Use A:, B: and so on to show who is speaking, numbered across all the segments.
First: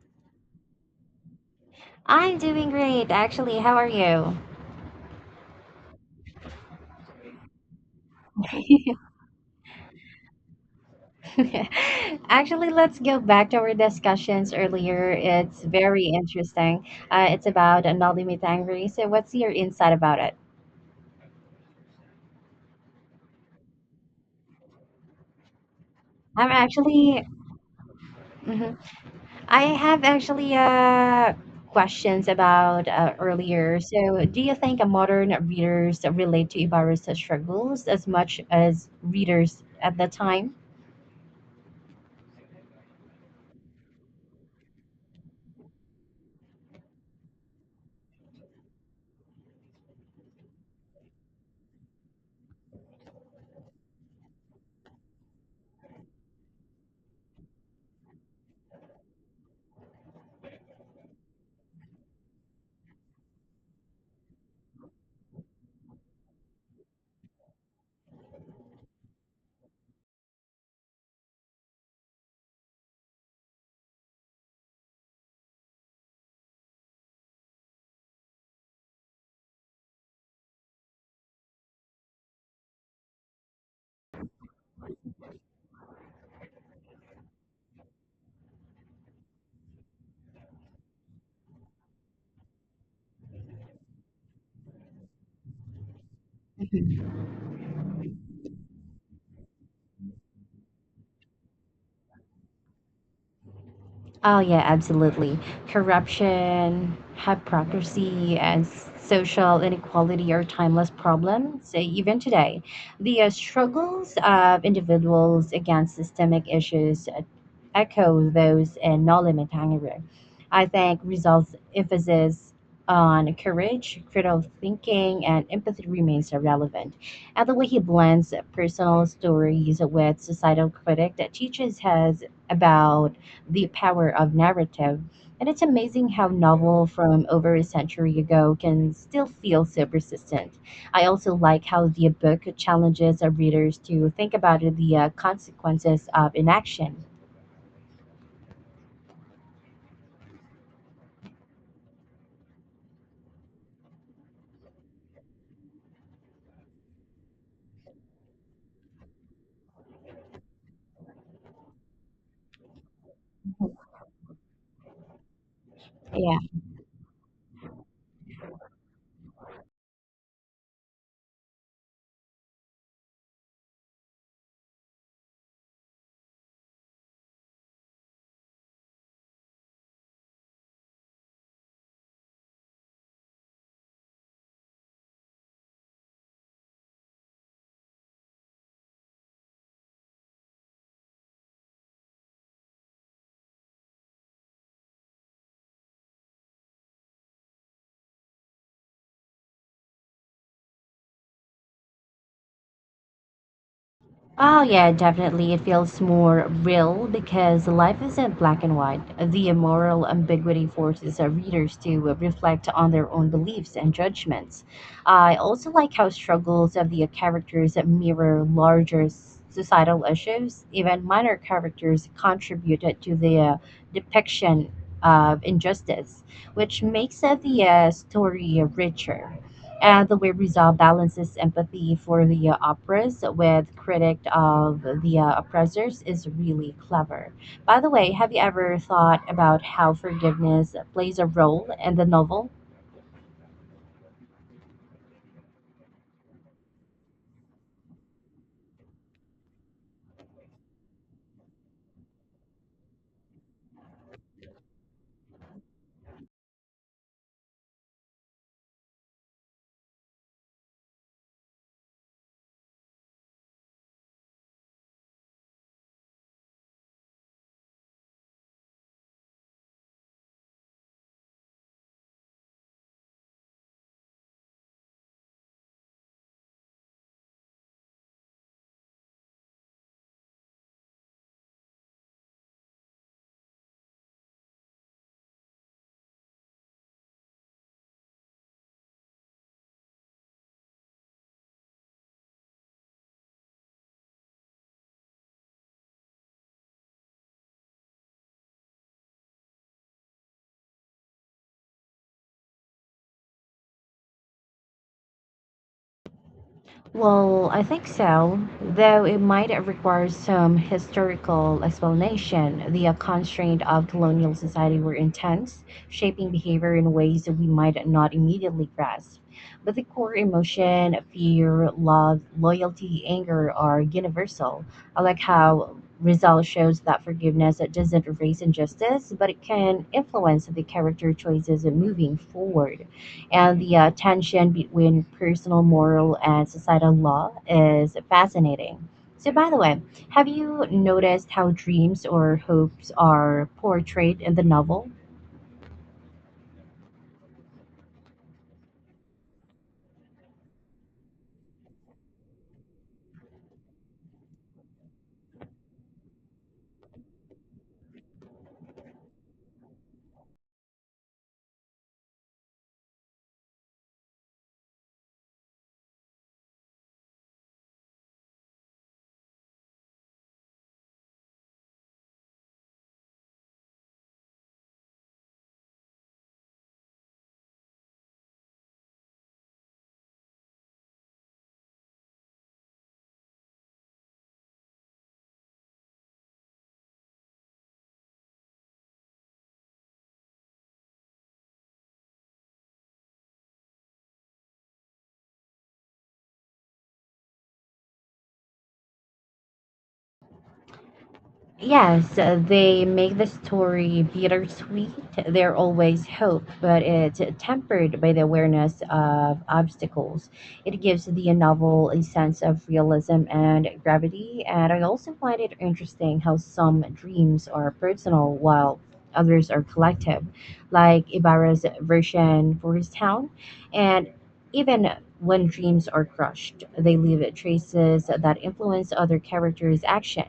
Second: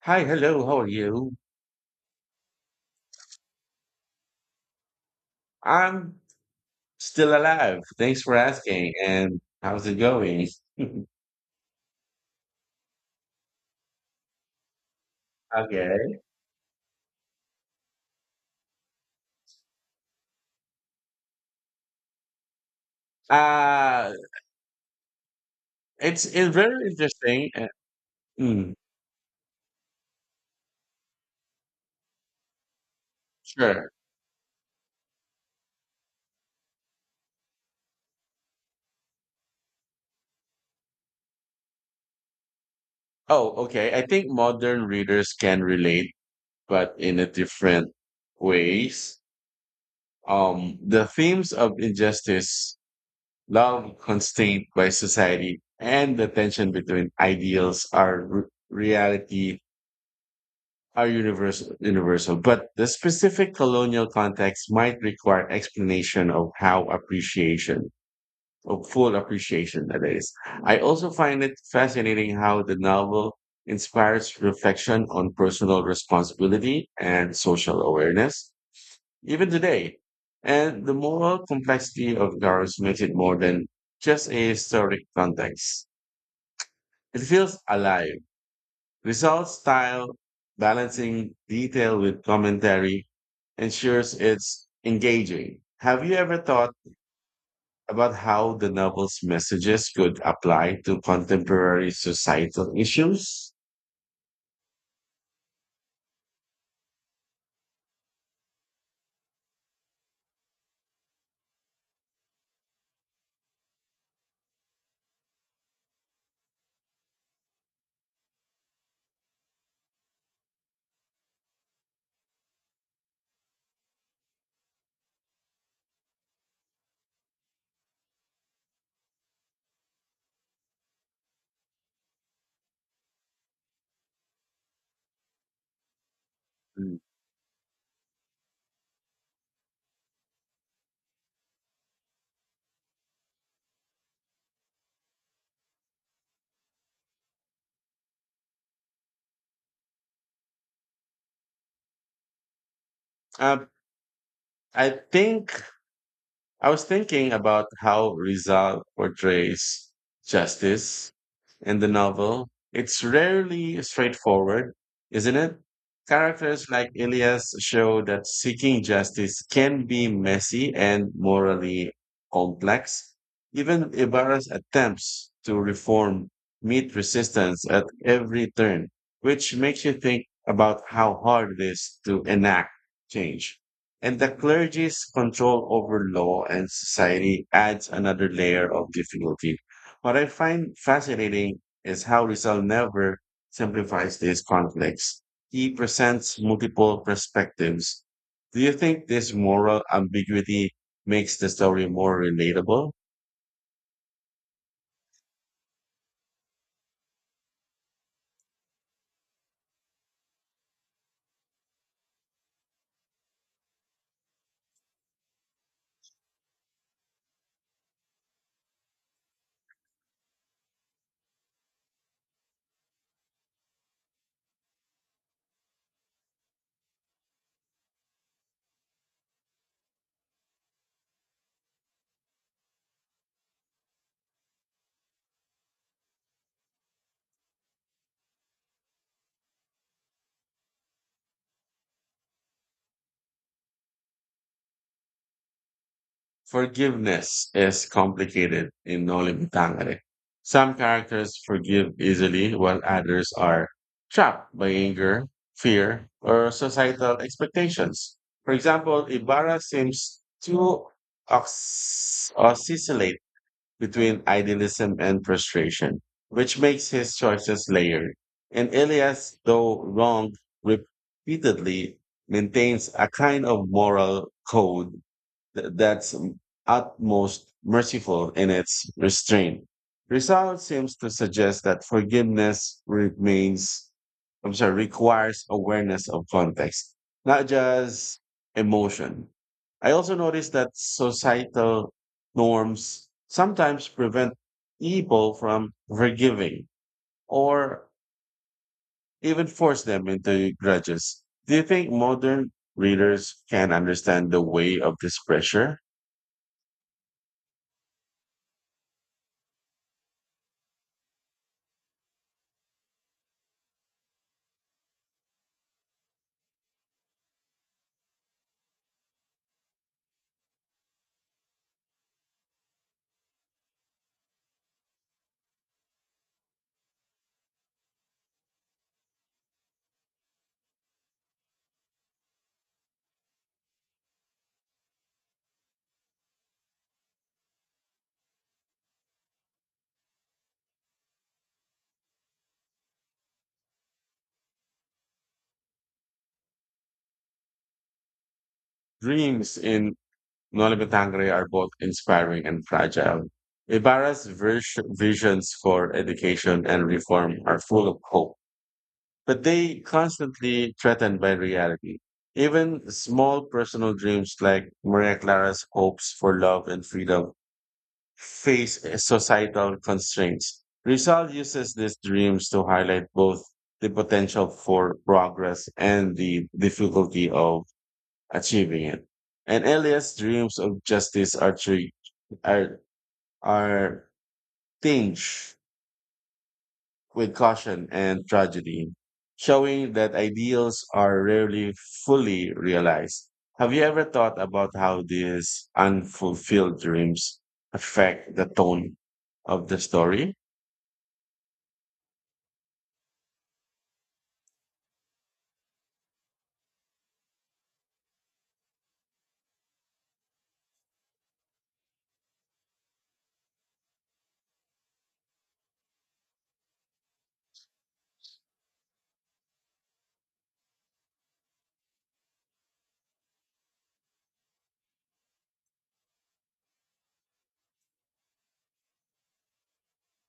A: Hi, hello, how are you?
B: I'm doing great, actually. How are you?
A: I'm still alive. Thanks for asking. And how's it going?
B: Actually, let's go back to our discussions earlier. It's very
A: Okay.
B: interesting. It's about Nolimi Tangri. So, what's your insight about it?
A: Uh, it's
B: I'm
A: it's very
B: actually,
A: interesting. Mm,
B: mhm. I have actually questions about earlier.
A: sure.
B: So, do you think a modern readers relate to Ibarra's struggles as much as readers at the time?
A: Oh, okay. I think modern readers can relate, but in a different ways. The themes of injustice, love constrained by society, and the tension between ideals are reality are universal, universal, but the specific colonial context might require explanation of how appreciation, of full appreciation, that is. I also find it fascinating how the novel inspires reflection on personal responsibility and social awareness, even today. And the moral complexity of Garros makes it more than just a historic context. It feels alive. Results style, balancing detail with commentary ensures it's engaging. Have you ever thought about how the novel's messages could apply to contemporary societal issues?
B: Oh, yeah, absolutely. Corruption, hypocrisy, and social inequality are timeless problems, even today. The struggles of individuals against systemic issues echo those in No Limit Hunger. I think results emphasis on courage, critical thinking, and empathy remains relevant. And the way he blends personal stories with societal critic that teaches us about the power of narrative. And it's amazing how novel
A: Mm.
B: from over a century ago can still feel so persistent. I also like how the book challenges our readers to think about the consequences of inaction.
A: Uh, I think I was thinking about how Rizal portrays justice in the novel. It's rarely straightforward, isn't it?
B: Yeah.
A: Characters like Elias show that seeking justice can be messy and morally complex. Even Ibarra's attempts to reform meet resistance at every turn, which makes you think about how hard it is to enact change. And the clergy's control over law and society adds another layer of difficulty. What I find fascinating is how Rizal never simplifies these conflicts. He presents multiple perspectives. Do you think this moral ambiguity makes the story more relatable?
B: Oh, yeah, definitely. It feels more real because life isn't black and white. The moral ambiguity forces our readers to reflect on their own beliefs and judgments. I also like how struggles of the characters mirror larger societal issues. Even minor characters contributed to the depiction of injustice, which makes the story richer. And the way Rizal balances empathy for the oppressed with critic of the oppressors is really clever. By the way, have you ever thought about how forgiveness plays a role in the novel?
A: Forgiveness is complicated in Nolim Tangre. Some characters forgive easily while others are trapped by anger, fear, or societal expectations. For example, Ibarra seems to oscillate between idealism and frustration, which makes his choices layered. And Elias, though wrong repeatedly, maintains a kind of moral code that's utmost merciful in its restraint. Rizal seems to suggest that forgiveness remains, I'm sorry, requires awareness of context, not just emotion. I also noticed that societal norms sometimes prevent people from forgiving or even force them into grudges. Do you think modern readers can understand the weight of this pressure?
B: Well, I think so, though it might require some historical explanation. The constraints of colonial society were intense, shaping behavior in ways that we might not immediately grasp. But the core emotion, fear, love, loyalty, anger are universal. I like how Rizal shows that forgiveness doesn't erase injustice, but it can influence the character choices moving forward, and the tension between personal moral and societal law is fascinating. So, by the way, have you noticed how dreams or hopes are portrayed in the novel?
A: Dreams in Noli Me Tangere are both inspiring and fragile. Ibarra's visions for education and reform are full of hope, but they constantly threatened by reality. Even small personal dreams like Maria Clara's hopes for love and freedom face societal constraints. Rizal uses these dreams to highlight both the potential for progress and the difficulty of achieving it. And Elias' dreams of justice are, are tinged with caution and tragedy, showing that ideals are rarely fully realized. Have you ever thought about how these unfulfilled dreams affect the tone of the story?
B: Yes, they make the story bittersweet. There always hope, but it's tempered by the awareness of obstacles. It gives the novel a sense of realism and gravity, and I also find it interesting how some dreams are personal while others are collective, like Ibarra's version for his town. And even when dreams are crushed, they leave traces that influence other characters' action.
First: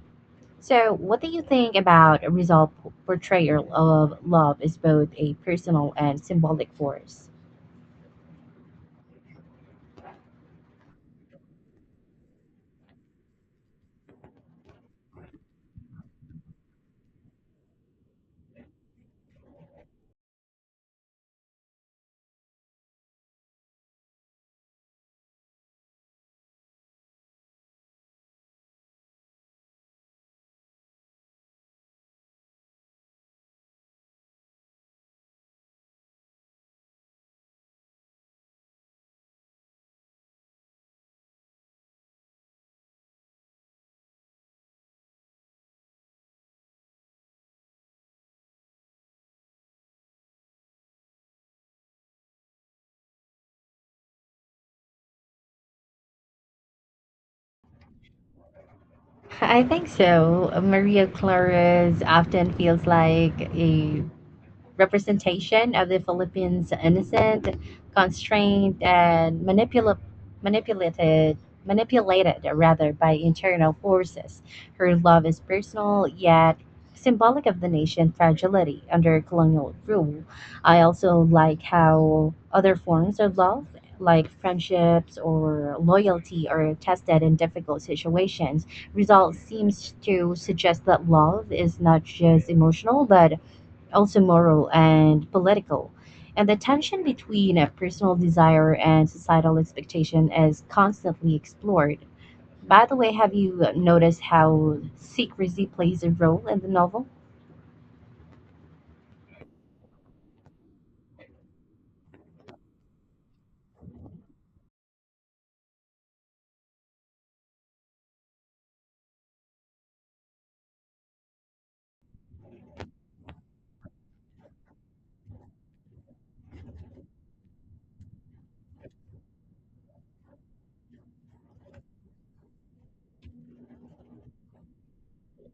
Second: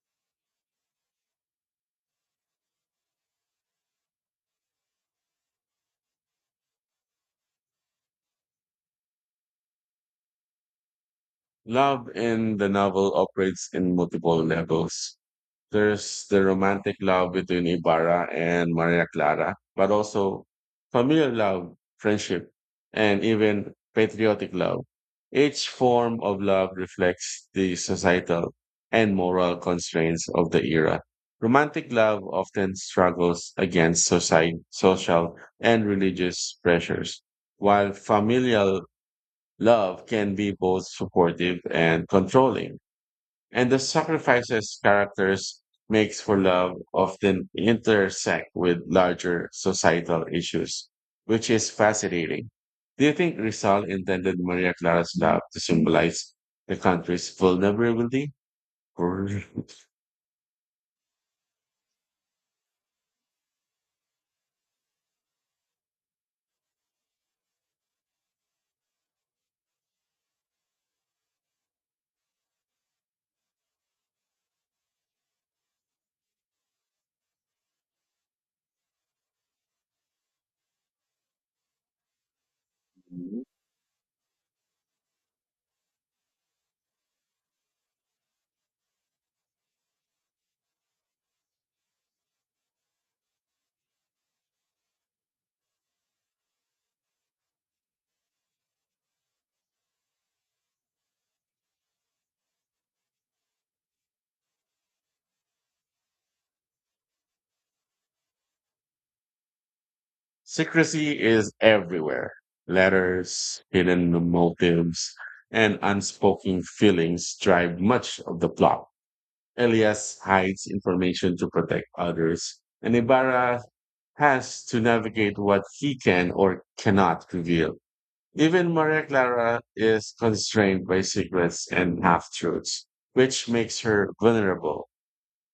B: So, what do you think about a Rizal's portrayal of love as both a personal and symbolic force?
A: Love in the novel operates in multiple levels. There's the romantic love between Ibarra and Maria Clara, but also familial love, friendship, and even patriotic love. Each form of love reflects the societal and moral constraints of the era. Romantic love often struggles against society, social and religious pressures, while familial love can be both supportive and controlling, and the sacrifices characters makes for love often intersect with larger societal issues, which is fascinating. Do you think Rizal intended Maria Clara's love to symbolize the country's vulnerability? Brr.
B: I think so. Maria Clara's often feels like a representation of the Philippines innocent, constrained, and manipulated manipulated rather by internal forces. Her love is personal yet symbolic of the nation's fragility under colonial rule. I also like how other forms of love like friendships or loyalty are tested in difficult situations. Result seems to suggest that love is not just emotional but also moral and political. And the tension between a personal desire and societal expectation is constantly explored. By the way, have you noticed how secrecy plays a role in the novel?
A: Secrecy is everywhere. Letters, hidden motives, and unspoken feelings drive much of the plot. Elias hides information to protect others, and Ibarra has to navigate what he can or cannot reveal. Even Maria Clara is constrained by secrets and half truths, which makes her vulnerable.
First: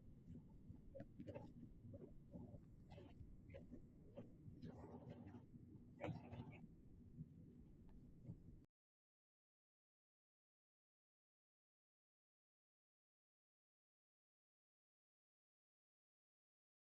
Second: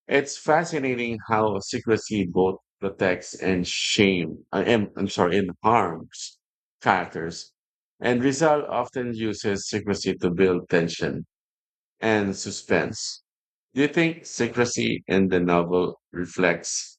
A: It's fascinating how secrecy both protects and I'm sorry, and harms characters. And Rizal often uses secrecy to build tension and suspense. Do you think secrecy in the novel reflects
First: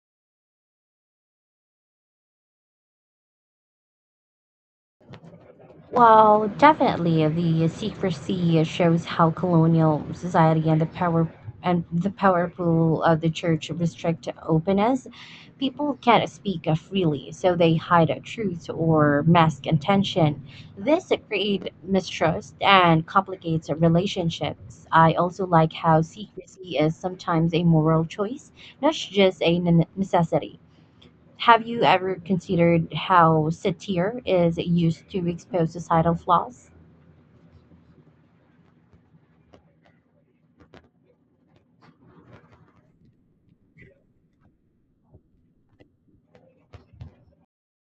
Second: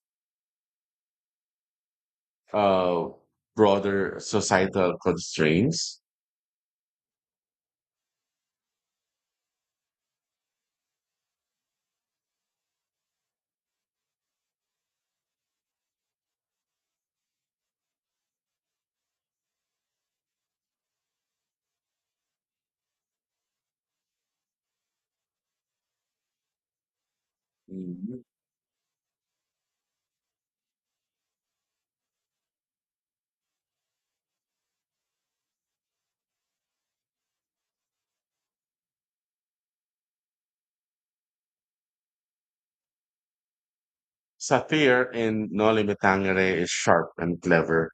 A: uh, broader societal constraints?
B: Well, definitely the secrecy shows how colonial society and the powerful of the church restrict openness. People can't speak freely, so they hide truth or mask intention. This creates mistrust and complicates relationships. I also like how secrecy is sometimes a moral
A: Mhm.
B: choice, not just a necessity. Have you ever considered how satire is used to expose societal flaws?
A: Satire in Noli Me Tangere is sharp and clever.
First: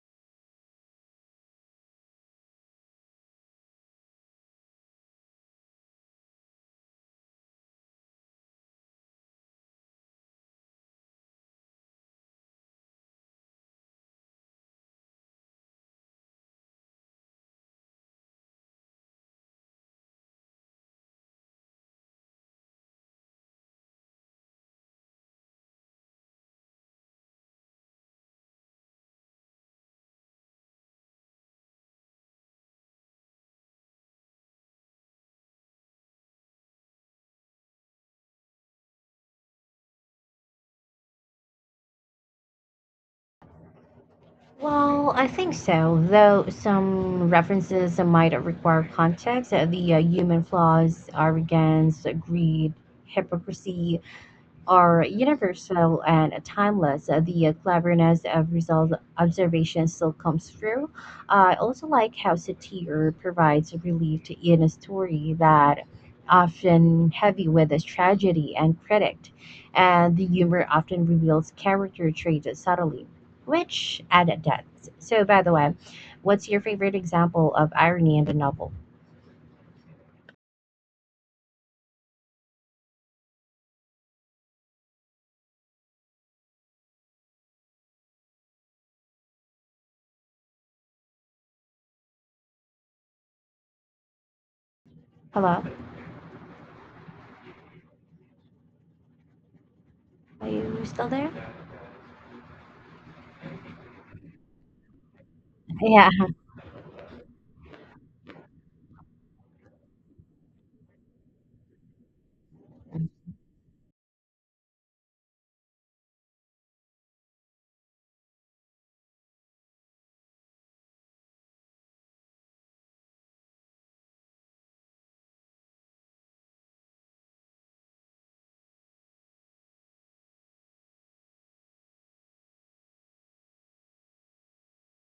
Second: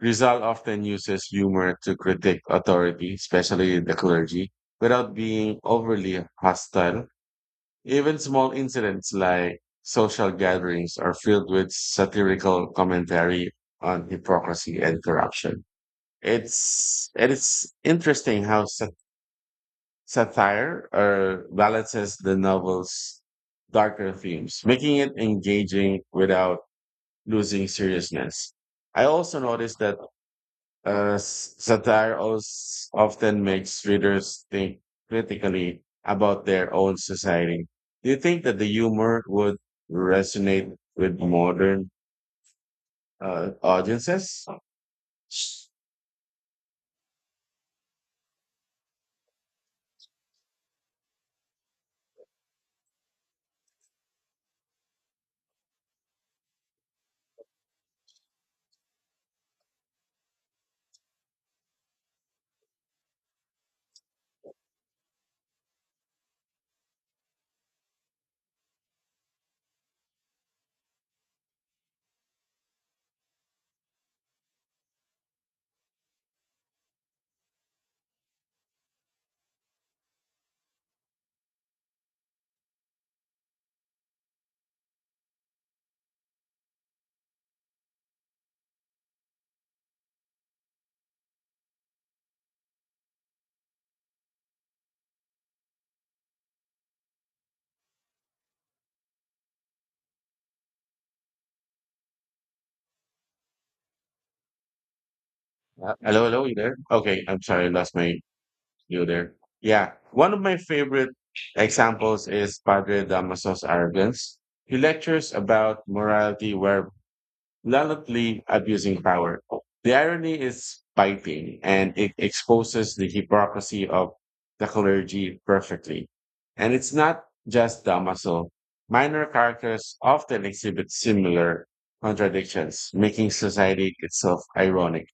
A: Rizal often uses humor to critique authority, especially the clergy, without being overly hostile. Even small incidents like social gatherings are filled with satirical commentary on hypocrisy and corruption. It is interesting how satire or balances the novel's darker themes, making it engaging without losing seriousness. I also noticed that satire often makes readers think critically about their own society. Do you think that the humor would resonate with modern audiences?
B: Well, I think so, though some references might require context. The human flaws, arrogance, greed, hypocrisy, are universal and timeless. The cleverness of result observation still comes through. I also like how satire provides relief to in a story that often heavy with its tragedy and critic, and the humor often reveals character traits subtly, which add depth. So, by the way, what's your favorite example of irony in the novel? Hello, are you still there? Yeah.
A: Hello, hello, you there? Okay, I'm sorry, I lost my You there? Yeah. One of my favorite examples is Padre Damaso's arrogance. He lectures about morality while bluntly abusing power. The irony is biting and it exposes the hypocrisy of the clergy perfectly. And it's not just Damaso. Minor characters often exhibit similar contradictions, making society itself ironic.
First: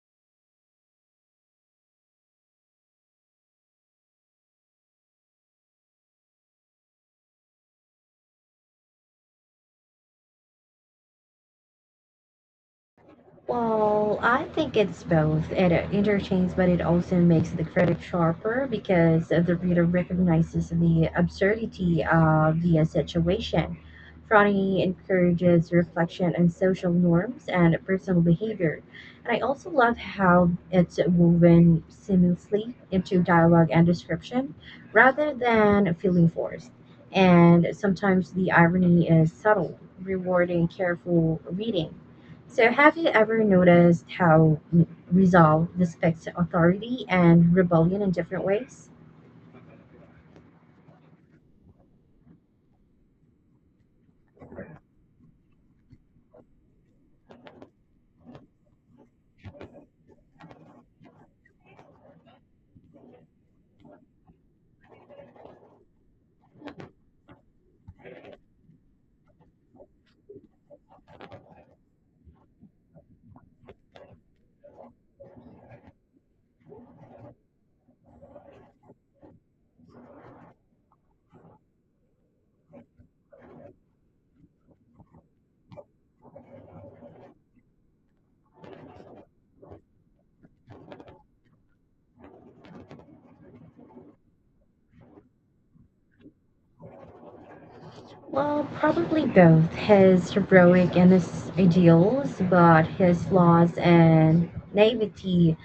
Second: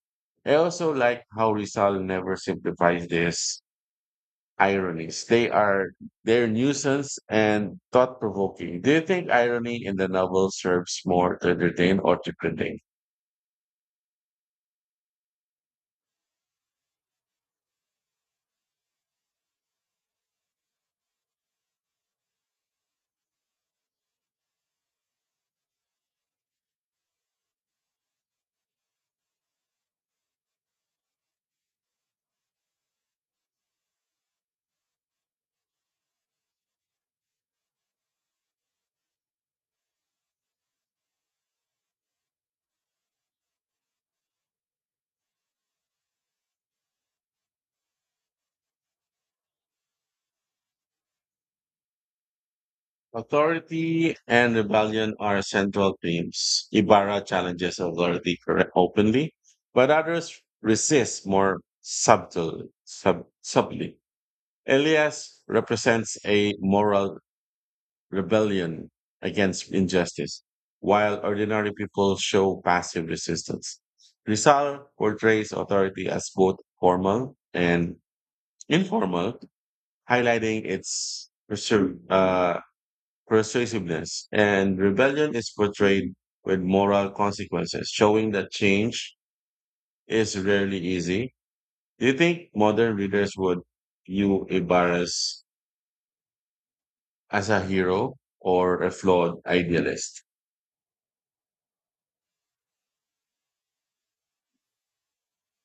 A: I also like how Rizal never simplifies this ironies. They're nuisance and thought provoking. Do you think irony in the novel serves more to entertain or to critique?
B: Well, I think it's both. It entertains, but it also makes the critic sharper because the reader recognizes the absurdity of the situation. Frowning encourages reflection on social norms and personal behavior. And I also love how it's woven seamlessly into dialogue and description rather than feeling forced. And sometimes the irony is subtle, rewarding careful reading. So, have you ever noticed how mm, resolve depicts authority and rebellion in different ways?
A: Authority and rebellion are central themes. Ibarra challenges authority openly, but others resist more subtly. Elias represents a moral rebellion against injustice, while ordinary people show passive resistance. Rizal portrays authority as both formal and informal, highlighting its persuasiveness. And rebellion is portrayed with moral consequences, showing that change is rarely easy. Do you think modern readers would view Ibarra's as a hero
B: Well,
A: or a
B: probably
A: flawed
B: both
A: idealist?
B: his heroic and his ideals, but his flaws and naivety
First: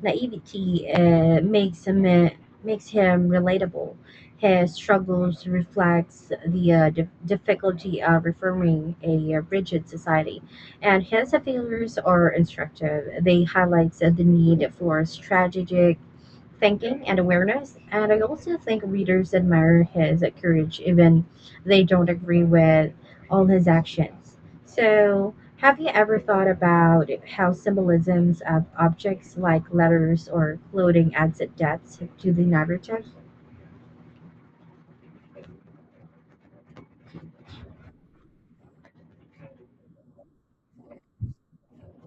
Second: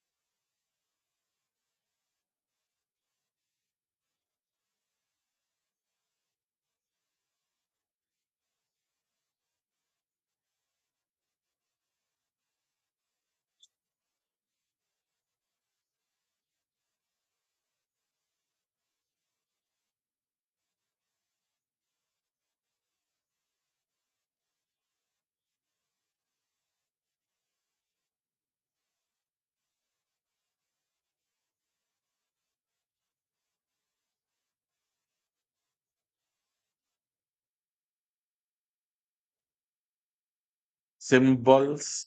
B: naivety makes him relatable. His struggles reflects the difficulty of reforming a rigid society, and his failures are instructive. They highlights the need for strategic thinking and awareness. And I also think readers admire his courage, even they don't agree with all his actions. So, have you ever thought about how symbolisms of objects like letters or clothing adds depth to the narrative?
A: Symbols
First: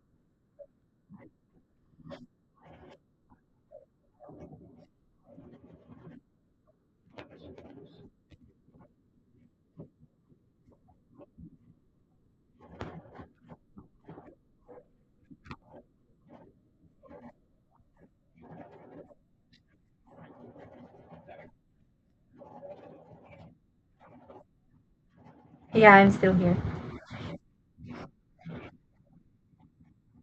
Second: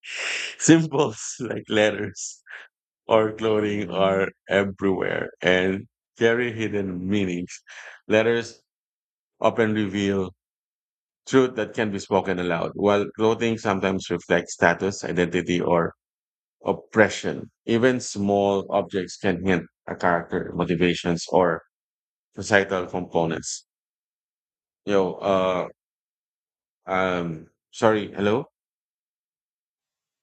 A: Symbols like letters or clothing are everywhere and carry hidden meanings. Letters often reveal truth that can be spoken aloud, while clothing sometimes reflects status, identity, or oppression. Even small objects can hint a character, motivations, or societal components. Yo, uh,
B: Yeah, I'm still here.
A: Sorry, hello?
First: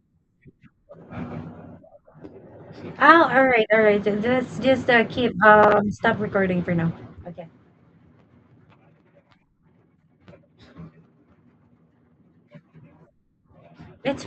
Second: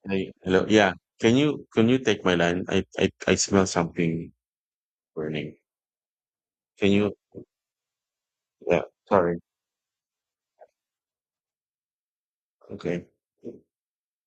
A: Hey, hello, yeah. Can you take my line? I I,
B: Oh,
A: I
B: all right,
A: smell
B: all right.
A: something
B: Let's just keep
A: burning.
B: stop recording for now.
A: Can you?
B: Okay,
A: Yeah. Sorry. Okay.
B: it's